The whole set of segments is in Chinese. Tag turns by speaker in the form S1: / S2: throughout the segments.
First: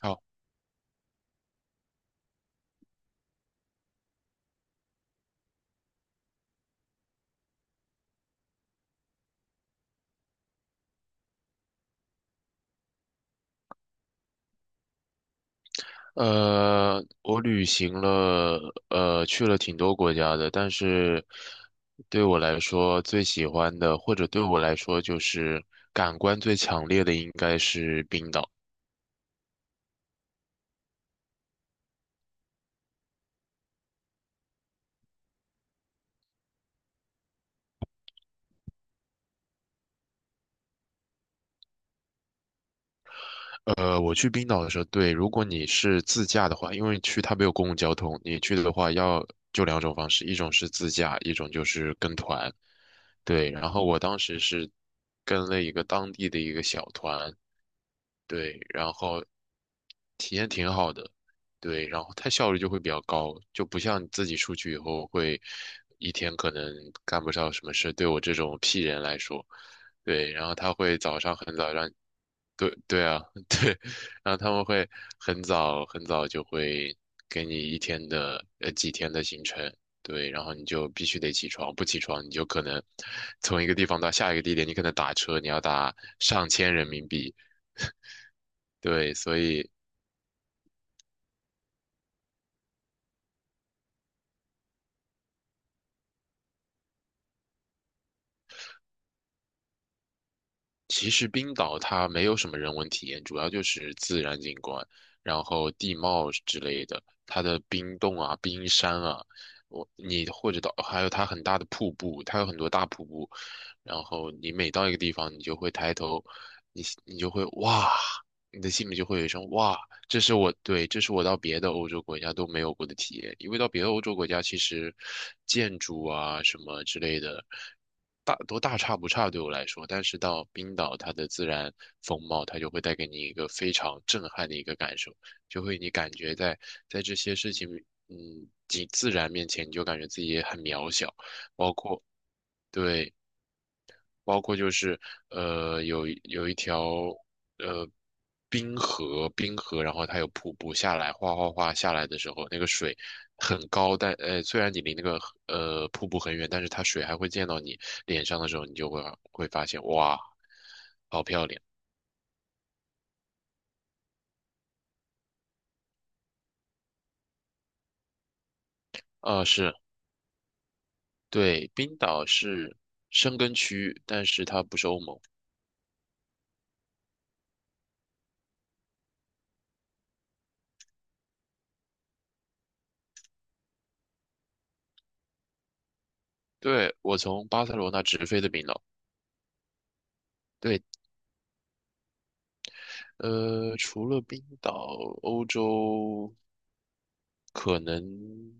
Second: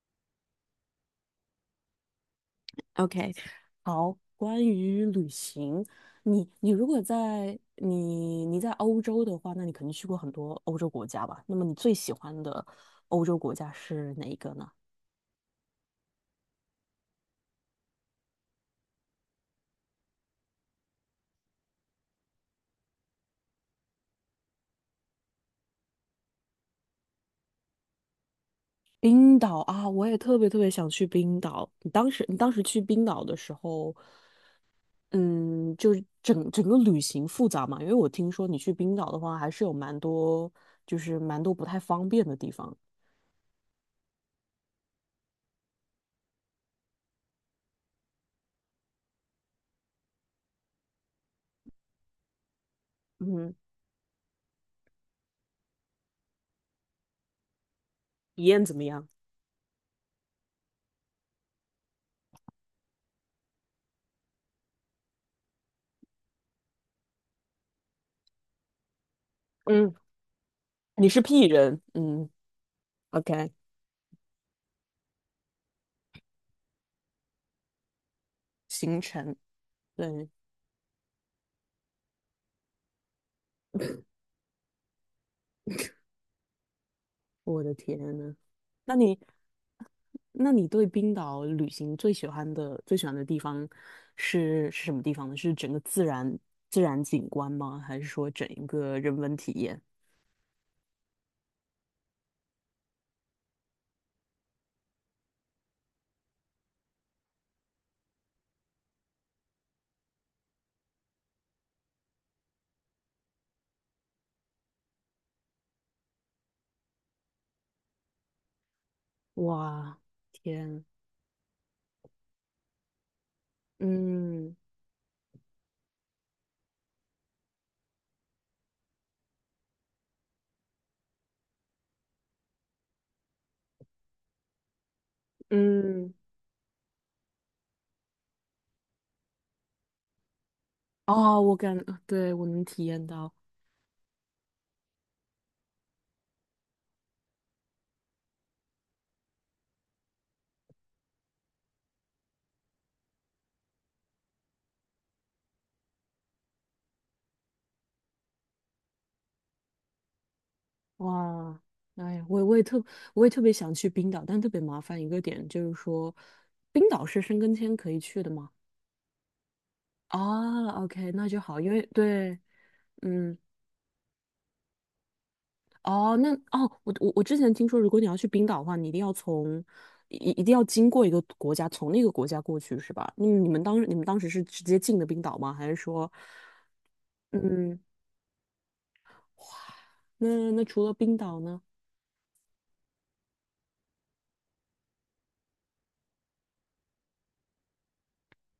S1: 好，
S2: OK，好，关于旅行，你如果在你在欧洲的话，那你肯定去过很多欧洲国家吧？那么你最喜欢的欧洲国家是哪一个呢？
S1: 我旅行了，去了挺多国家的，但是对我来说最喜欢的，或者对我来说就是感官最强烈的，应该是冰岛。
S2: 冰岛啊，我也特别特别想去冰岛。你当时去冰岛的时候，嗯，就是整个旅行复杂嘛？因为我听说你去冰岛的话，还是有蛮多不太方便的地方。
S1: 我去冰岛的时候，对，如果你是自驾的话，因为去它没有公共交通，你去的话要就两种方式，一种是自驾，一种就是跟团。对，
S2: 嗯，
S1: 然后我当时是跟了一个当地的一个小团，
S2: 体
S1: 对，
S2: 验怎么
S1: 然
S2: 样？
S1: 后体验挺好的，对，然后它效率就会比较高，就不像你自己出去以后会一天可能干不上什么事，对我这种 P 人来说，
S2: 嗯，
S1: 对，然后他会
S2: 你
S1: 早
S2: 是
S1: 上
S2: P
S1: 很早
S2: 人，
S1: 让，
S2: 嗯
S1: 对对啊，
S2: ，OK。
S1: 对，然后他们会很早很早就会给你一天的几
S2: 行
S1: 天的
S2: 程。
S1: 行程。对，
S2: 对，
S1: 然后你就必须得起床，不起床你就可能从一个地方到下一个地点，你可能打车你要打上千人民币，
S2: 我的天呐，那
S1: 对，
S2: 你，
S1: 所以
S2: 那你对冰岛旅行最喜欢的地方是什么地方呢？是整个自然景观吗？还是说整一个人文体验？
S1: 其实冰岛它没有什么人文体验，主要就是自然景观，然后地貌之类的，它的冰洞啊、冰山啊，我你或者到还有它很大的瀑布，它有很多大瀑布，然后你每到一个地方，你就会抬头，你就会哇，你的心里就会有一声哇，
S2: 哇，天，
S1: 这是我到别的欧洲国家都没有过的体验，因为到别的欧洲国家，
S2: 嗯
S1: 其实建筑啊什么之类的，大都大差不差对我来说，但是到冰岛，它的自然风貌，它就会带给你一个非常震撼的一个感受，就会你感
S2: 嗯，
S1: 觉在在这些事情，嗯，及自然面前，你就感觉自己也很渺小，
S2: 哦，对，我能体验
S1: 对。
S2: 到，
S1: 包括就是有一条呃冰河，冰河，然后它有瀑布下来，哗哗哗下来的时候，那个水很高，但虽然你离那个瀑布很远，但是它水还会溅到你脸上的时候，你就会会发现哇，好漂
S2: 哇，
S1: 亮
S2: 哎呀我也特别想去冰岛，但特别麻烦一个点就是说，冰岛是申根签可以去的吗？
S1: 啊，是。
S2: 哦，OK，那就好，
S1: 对，
S2: 因为
S1: 冰岛
S2: 对，
S1: 是申
S2: 嗯，
S1: 根区，但是它不是欧盟。
S2: 哦，我之前听说，如果你要去冰岛的话，你一定要从一定要经过一个国家，从那个国家过去，是吧？那你们当时是直接进的冰岛吗？还是说，
S1: 对，我从巴塞
S2: 嗯，
S1: 罗那直飞的冰岛。
S2: 那那
S1: 对，
S2: 除了冰岛呢？
S1: 除了冰岛，欧洲可能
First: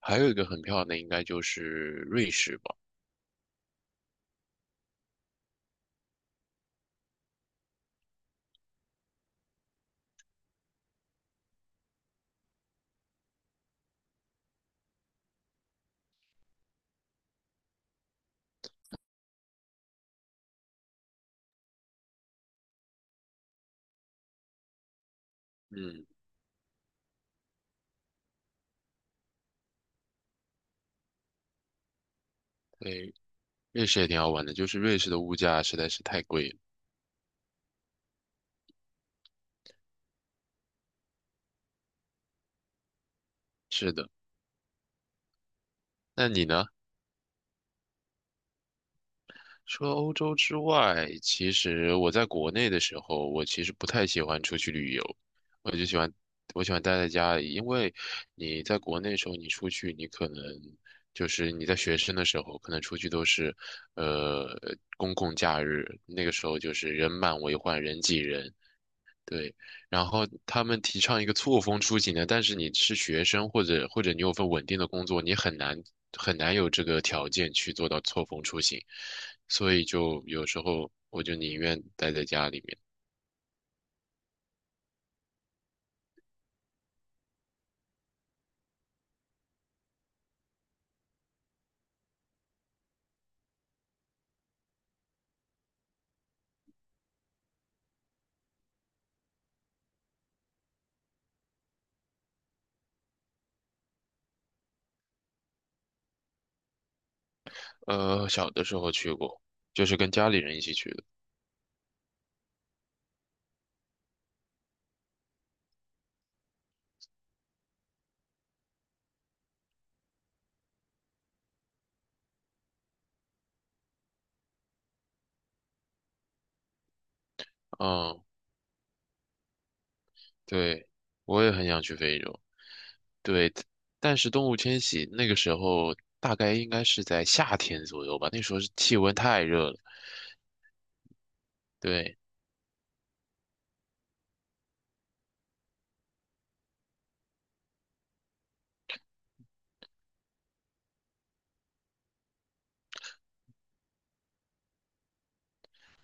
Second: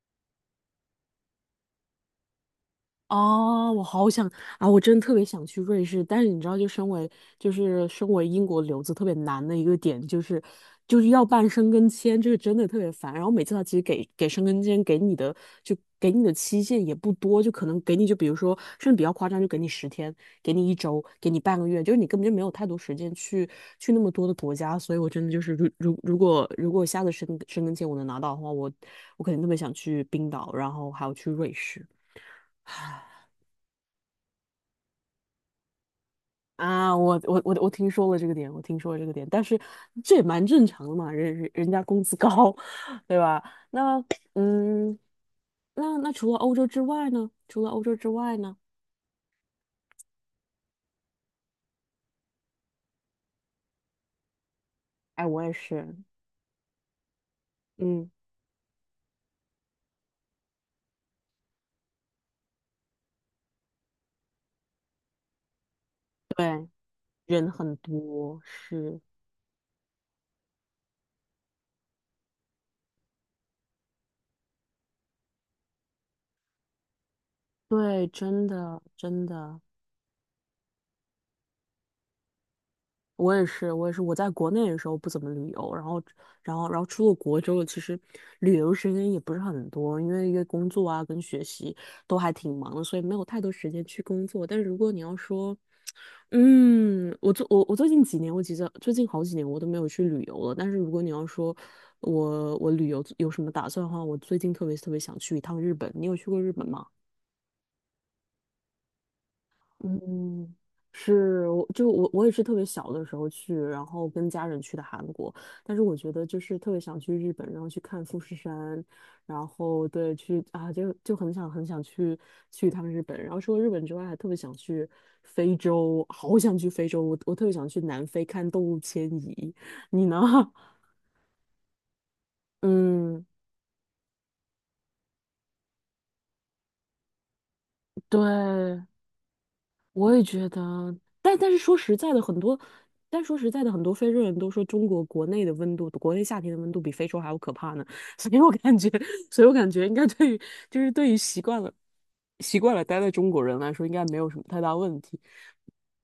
S1: 还有一个很漂亮的，应该就是瑞士吧。
S2: 哦，我好想啊！我真的特别想去瑞士，但是你知道，就是身为英国留子特别难的一个点，就是要办申根签，就是真的特别烦。然后每次他其实给申根签给你的就给你的期限也不多，就可能给你就比如说甚至比较夸张，就给你十天，给你一周，给你半个月，就是你根本就没有太多时间去去那么多的国家。所以我真的就是如如
S1: 嗯，
S2: 如果如果下次申根签我能拿到的话，我我肯定特别想去冰岛，然后还要去瑞士。
S1: 对，瑞士也挺好玩的，就是瑞士的物价实在是太贵了。
S2: 啊，我听说了这个点，我听说了这个点，但是这也蛮正常的嘛，人家工资高，对吧？
S1: 是
S2: 那
S1: 的，
S2: 嗯，那那
S1: 那
S2: 除了
S1: 你
S2: 欧洲
S1: 呢？
S2: 之外呢？除了欧洲之外呢？
S1: 除了欧洲之外，其实我在国内的时候，我其实不太喜欢出去旅游，
S2: 哎，我也
S1: 我就
S2: 是，
S1: 喜欢我喜欢待在家里，因为
S2: 嗯，
S1: 你在国内的时候，你出去，你可能就是你在学生的时候，可能出去都是呃公共假日，那个时候
S2: 对，
S1: 就是人满
S2: 人
S1: 为
S2: 很
S1: 患，人挤
S2: 多，
S1: 人，
S2: 是，
S1: 对，然后他们提倡一个错峰出行的，但是你是学生或者你有份稳定的工作，你很难很难有这个条件去做到
S2: 对，
S1: 错峰
S2: 真
S1: 出
S2: 的
S1: 行，
S2: 真的。
S1: 所以就有时候我就宁愿待在家里面。
S2: 我也是，我也是。我在国内的时候不怎么旅游，然后，然后，然后出了国之后，其实旅游时间也不是很多，因为工作啊跟学习都还挺忙的，所以没有太多时间去工作。但是如果你要说，嗯，我最近几年，我其实最近好几年我都没有去旅游了。但是如果你要说我旅游有什么打算的话，我最近特别特别想去一趟日本。你有去过日本吗？
S1: 小的时候去过，就是跟家里
S2: 嗯，
S1: 人一起去的。
S2: 是，我就我我也是特别小的时候去，然后跟家人去的韩国，但是我觉得就是特别想去日本，然后去看富士山，然后对去啊，就就很想去去一趟日本，然后除了日本之外，还特别想去非洲，好想去非洲，我特别想去南非
S1: 嗯，
S2: 看动物迁移，你呢？
S1: 对，我也很想去非洲。
S2: 嗯，
S1: 对，但是动物迁徙那个时候大概应该是在夏天左右吧，那时候是
S2: 对，
S1: 气温太热了。
S2: 我也觉得，但但是说实在
S1: 对，
S2: 的，很多，但说实在的，很多非洲人都说中国国内的温度，国内夏天的温度比非洲还要可怕呢。所以我感觉，所以我感觉应该对于，就是对于习惯了，习惯了待在中国人来说，应该没有什么太大问题。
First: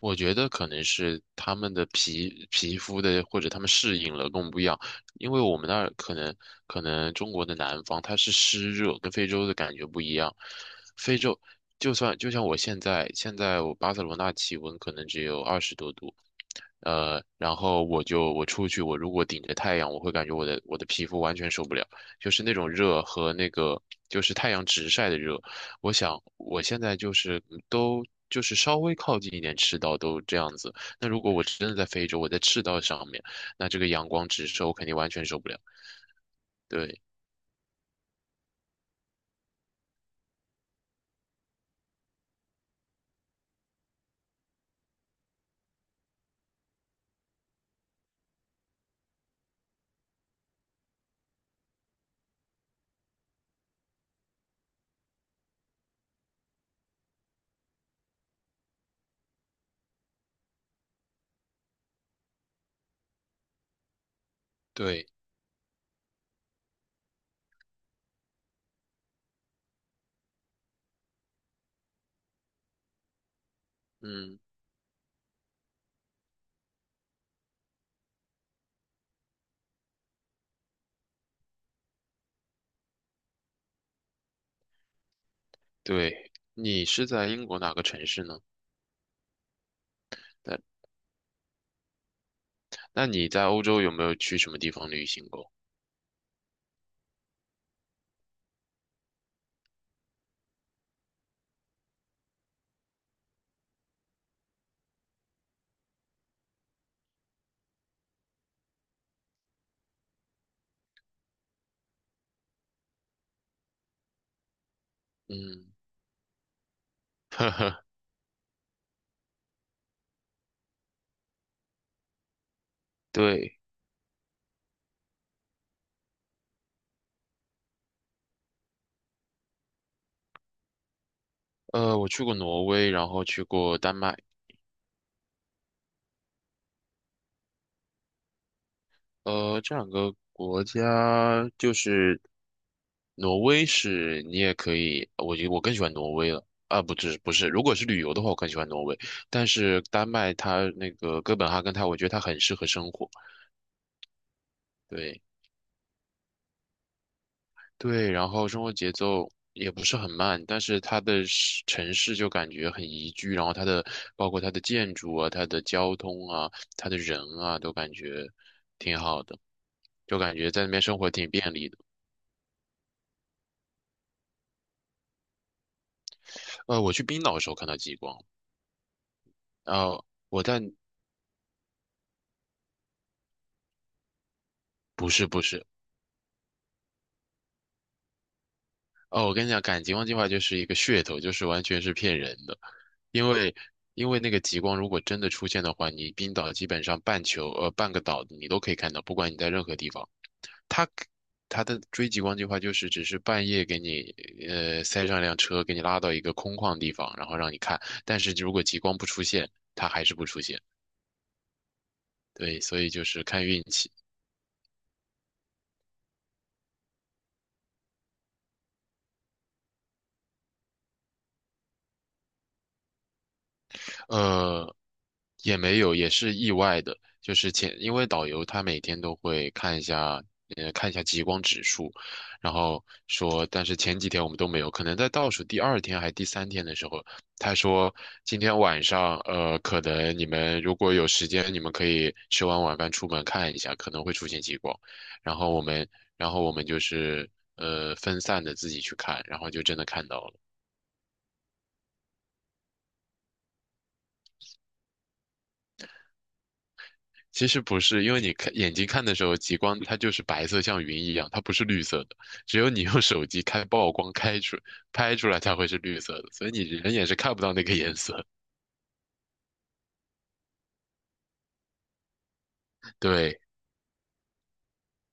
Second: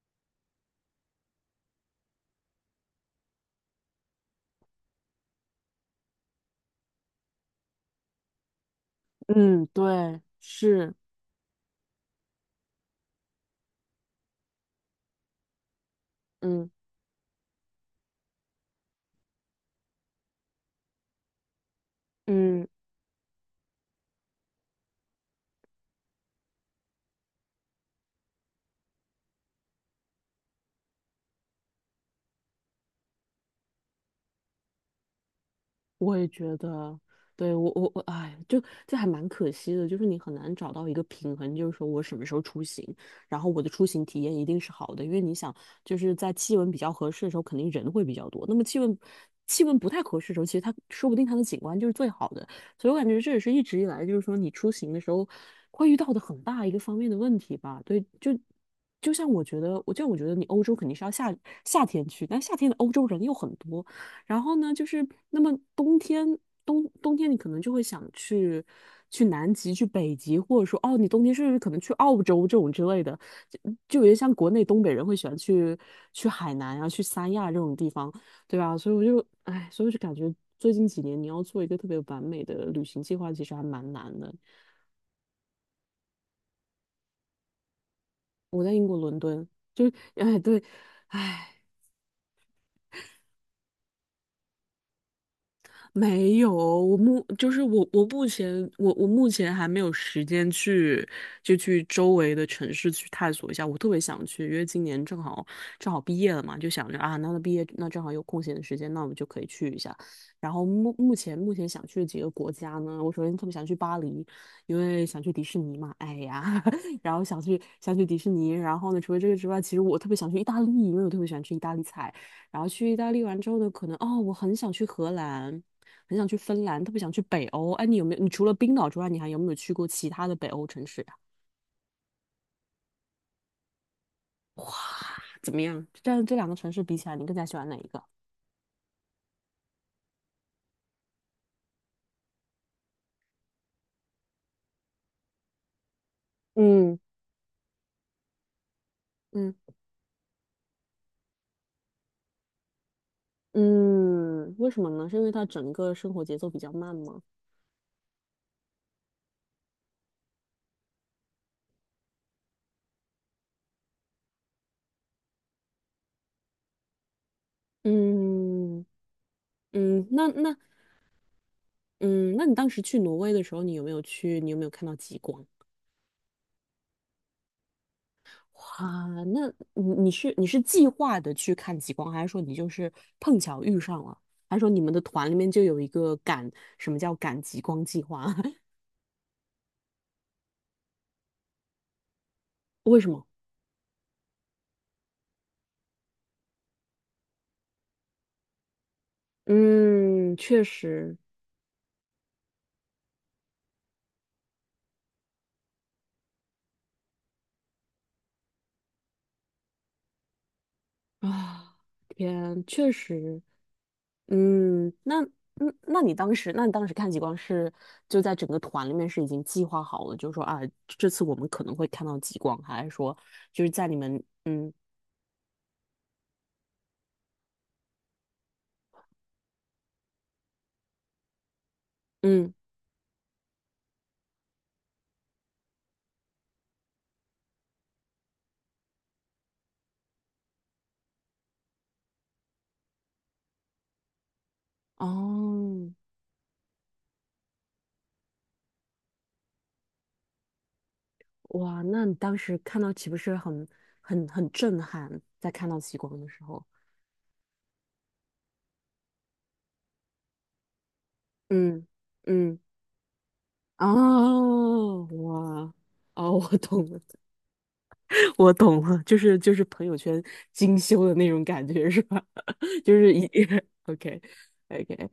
S1: 我觉得可能是他们的皮肤的，或者他们适应了跟我们不一样，因为我们那儿可能中国的南方它是湿热，跟非洲的
S2: 嗯，
S1: 感觉不一
S2: 对，
S1: 样。
S2: 是，
S1: 非洲就像我现在我巴塞罗那气温可能只有二十多度，
S2: 嗯
S1: 然后我出去，我如果顶着太阳，我会感觉我的皮肤完全受不了，就是那
S2: 嗯。
S1: 种热和那个就是太阳直晒的热。我想我现在就是都就是稍微靠近一点赤道都这样子，那如果我真的在非洲，我在赤道上面，那这个阳光直射我肯定完全受不了。
S2: 我也觉得，
S1: 对
S2: 对，我我我，哎，就这还蛮可惜的，就是你很难找到一个平衡，就是说我什么时候出行，然后我的出行体验一定是好的，因为你想，就是在气温比较合适的时候，肯定人会比较多，那么气温不太合适的时候，其实它说不定它的景观就是最好的，所以我感觉这也是一直以来就是说你出行的时候会遇到的很大一个方面的问题吧，就像我觉得，我就像我觉得你欧洲肯定是要夏天去，但夏天的欧洲人又很多，然后呢，就是
S1: 对，
S2: 那么冬天，冬天你可能就会想去去南极、去北极，或者说哦，你冬天甚至可能去澳洲这种之类的，就就有点像
S1: 嗯
S2: 国内东北人会喜欢去去海南啊、去三亚这种地方，对吧？所以我就哎，所以我就感觉最近几年你要做一个特别完美的旅行计划，其实还蛮难的。
S1: 对，你是在英国哪个城市呢？
S2: 我在英国伦敦，就哎对，
S1: 那
S2: 哎。
S1: 那你在欧洲有没有去什么地方旅行过？
S2: 没有哦，我目前还没有时间去就去周围的城市去探索一下，我特别想去，因为今年正好正好毕业了嘛，就想着啊，那那毕业那正好有空闲的时间，那我们就可以去一下。然后目前想去的几个国家呢，我首先特别想去巴黎，因为想去迪士
S1: 嗯，
S2: 尼嘛，哎呀，然后 想
S1: 呵
S2: 去
S1: 呵，
S2: 想去迪士尼，然后呢，除了这个之外，其实我特别想去意大利，因为我特别喜欢吃意大利菜。然后去意大利完之后
S1: 对。
S2: 呢，可能哦，我很想去荷兰。很想去芬兰，特别想去北欧。哎，你有没有？你除了冰岛之外，你还有没有去过其他的北欧城市呀？
S1: 我去过挪威，然后去过丹麦。
S2: 哇，怎么样？这两个城市比起来，你更加喜欢哪一个？
S1: 这两个国家就是挪威是你也可以，我觉我更喜欢挪威了。啊，
S2: 嗯
S1: 不是，如果是旅游的话，我更喜欢挪威。但
S2: 嗯
S1: 是丹麦它那个哥本哈根它，我觉得它很适合生活。
S2: 嗯，为什么呢？是因
S1: 对。
S2: 为它整个生活节奏比较慢吗？
S1: 对，然后生活节奏也不是很慢，但是它的城市就感觉很宜居，然后它的包括它的建筑啊、它的交通啊、它的人啊，都感觉
S2: 嗯
S1: 挺好的，
S2: 嗯，
S1: 就
S2: 那
S1: 感觉
S2: 那
S1: 在那边生活挺便利的。
S2: 嗯，那你当时去挪威的时候，你有没有去？你有没有看到极光？
S1: 我去冰岛的时候看到极光，
S2: 哇，那你
S1: 呃，
S2: 你是
S1: 我
S2: 你是
S1: 在
S2: 计划的去看极光，还是说你就是碰巧遇上了？还是说你们的
S1: 不是
S2: 团里
S1: 不
S2: 面就
S1: 是，
S2: 有一个赶，什么叫赶极光计划？
S1: 哦，我跟你讲，赶极光计划就是一个噱头，就是完全是骗人的，
S2: 为什么？
S1: 因为因为那个极光如果真的出现的话，你冰岛基本上半个岛你都可以看到，不管你在任何地方。
S2: 嗯，确
S1: 他
S2: 实
S1: 他的追极光计划就是只是半夜给你塞上一辆车，给你拉到一个空旷地方，然后让你看。但是如果极光不出现，它还是不出现。
S2: 啊，
S1: 对，
S2: 天，
S1: 所以
S2: 确
S1: 就是
S2: 实，
S1: 看运气。
S2: 嗯，那嗯，那你当时看极光是就在整个团里面是已经计划好了，就是说啊，这次我们可能会看到极光，还是说就是在你们嗯
S1: 呃，也没有，也是意外的。就是前，因为导游他每天都会看一下，看一下极光指数，
S2: 嗯
S1: 然后说，但是前几天我们都没有，可能在倒数第二天还第三天的时候，他说今天晚上，可能你们如果有时间，你们可以吃完晚饭出门看一下，可能会出现极光。然后我们，
S2: 哦
S1: 然后我们就是，分散的自己去看，然后就真的看到了。
S2: 哇，那你当时看到岂不是很很震撼？在看到极光的时候，
S1: 其实不是，因为你看眼睛看的时候，极光它就是白色，像云一样，它不是绿
S2: 嗯
S1: 色的。
S2: 嗯，
S1: 只有你用手机开曝光
S2: 哦，
S1: 拍出来，才会
S2: 哇，
S1: 是绿色的，
S2: 哦，
S1: 所以
S2: 我
S1: 你
S2: 懂
S1: 人
S2: 了，
S1: 眼是看不到那个颜色。
S2: 我懂了，就是朋友圈精修的那种感觉是吧？就是一
S1: 对，
S2: OK OK，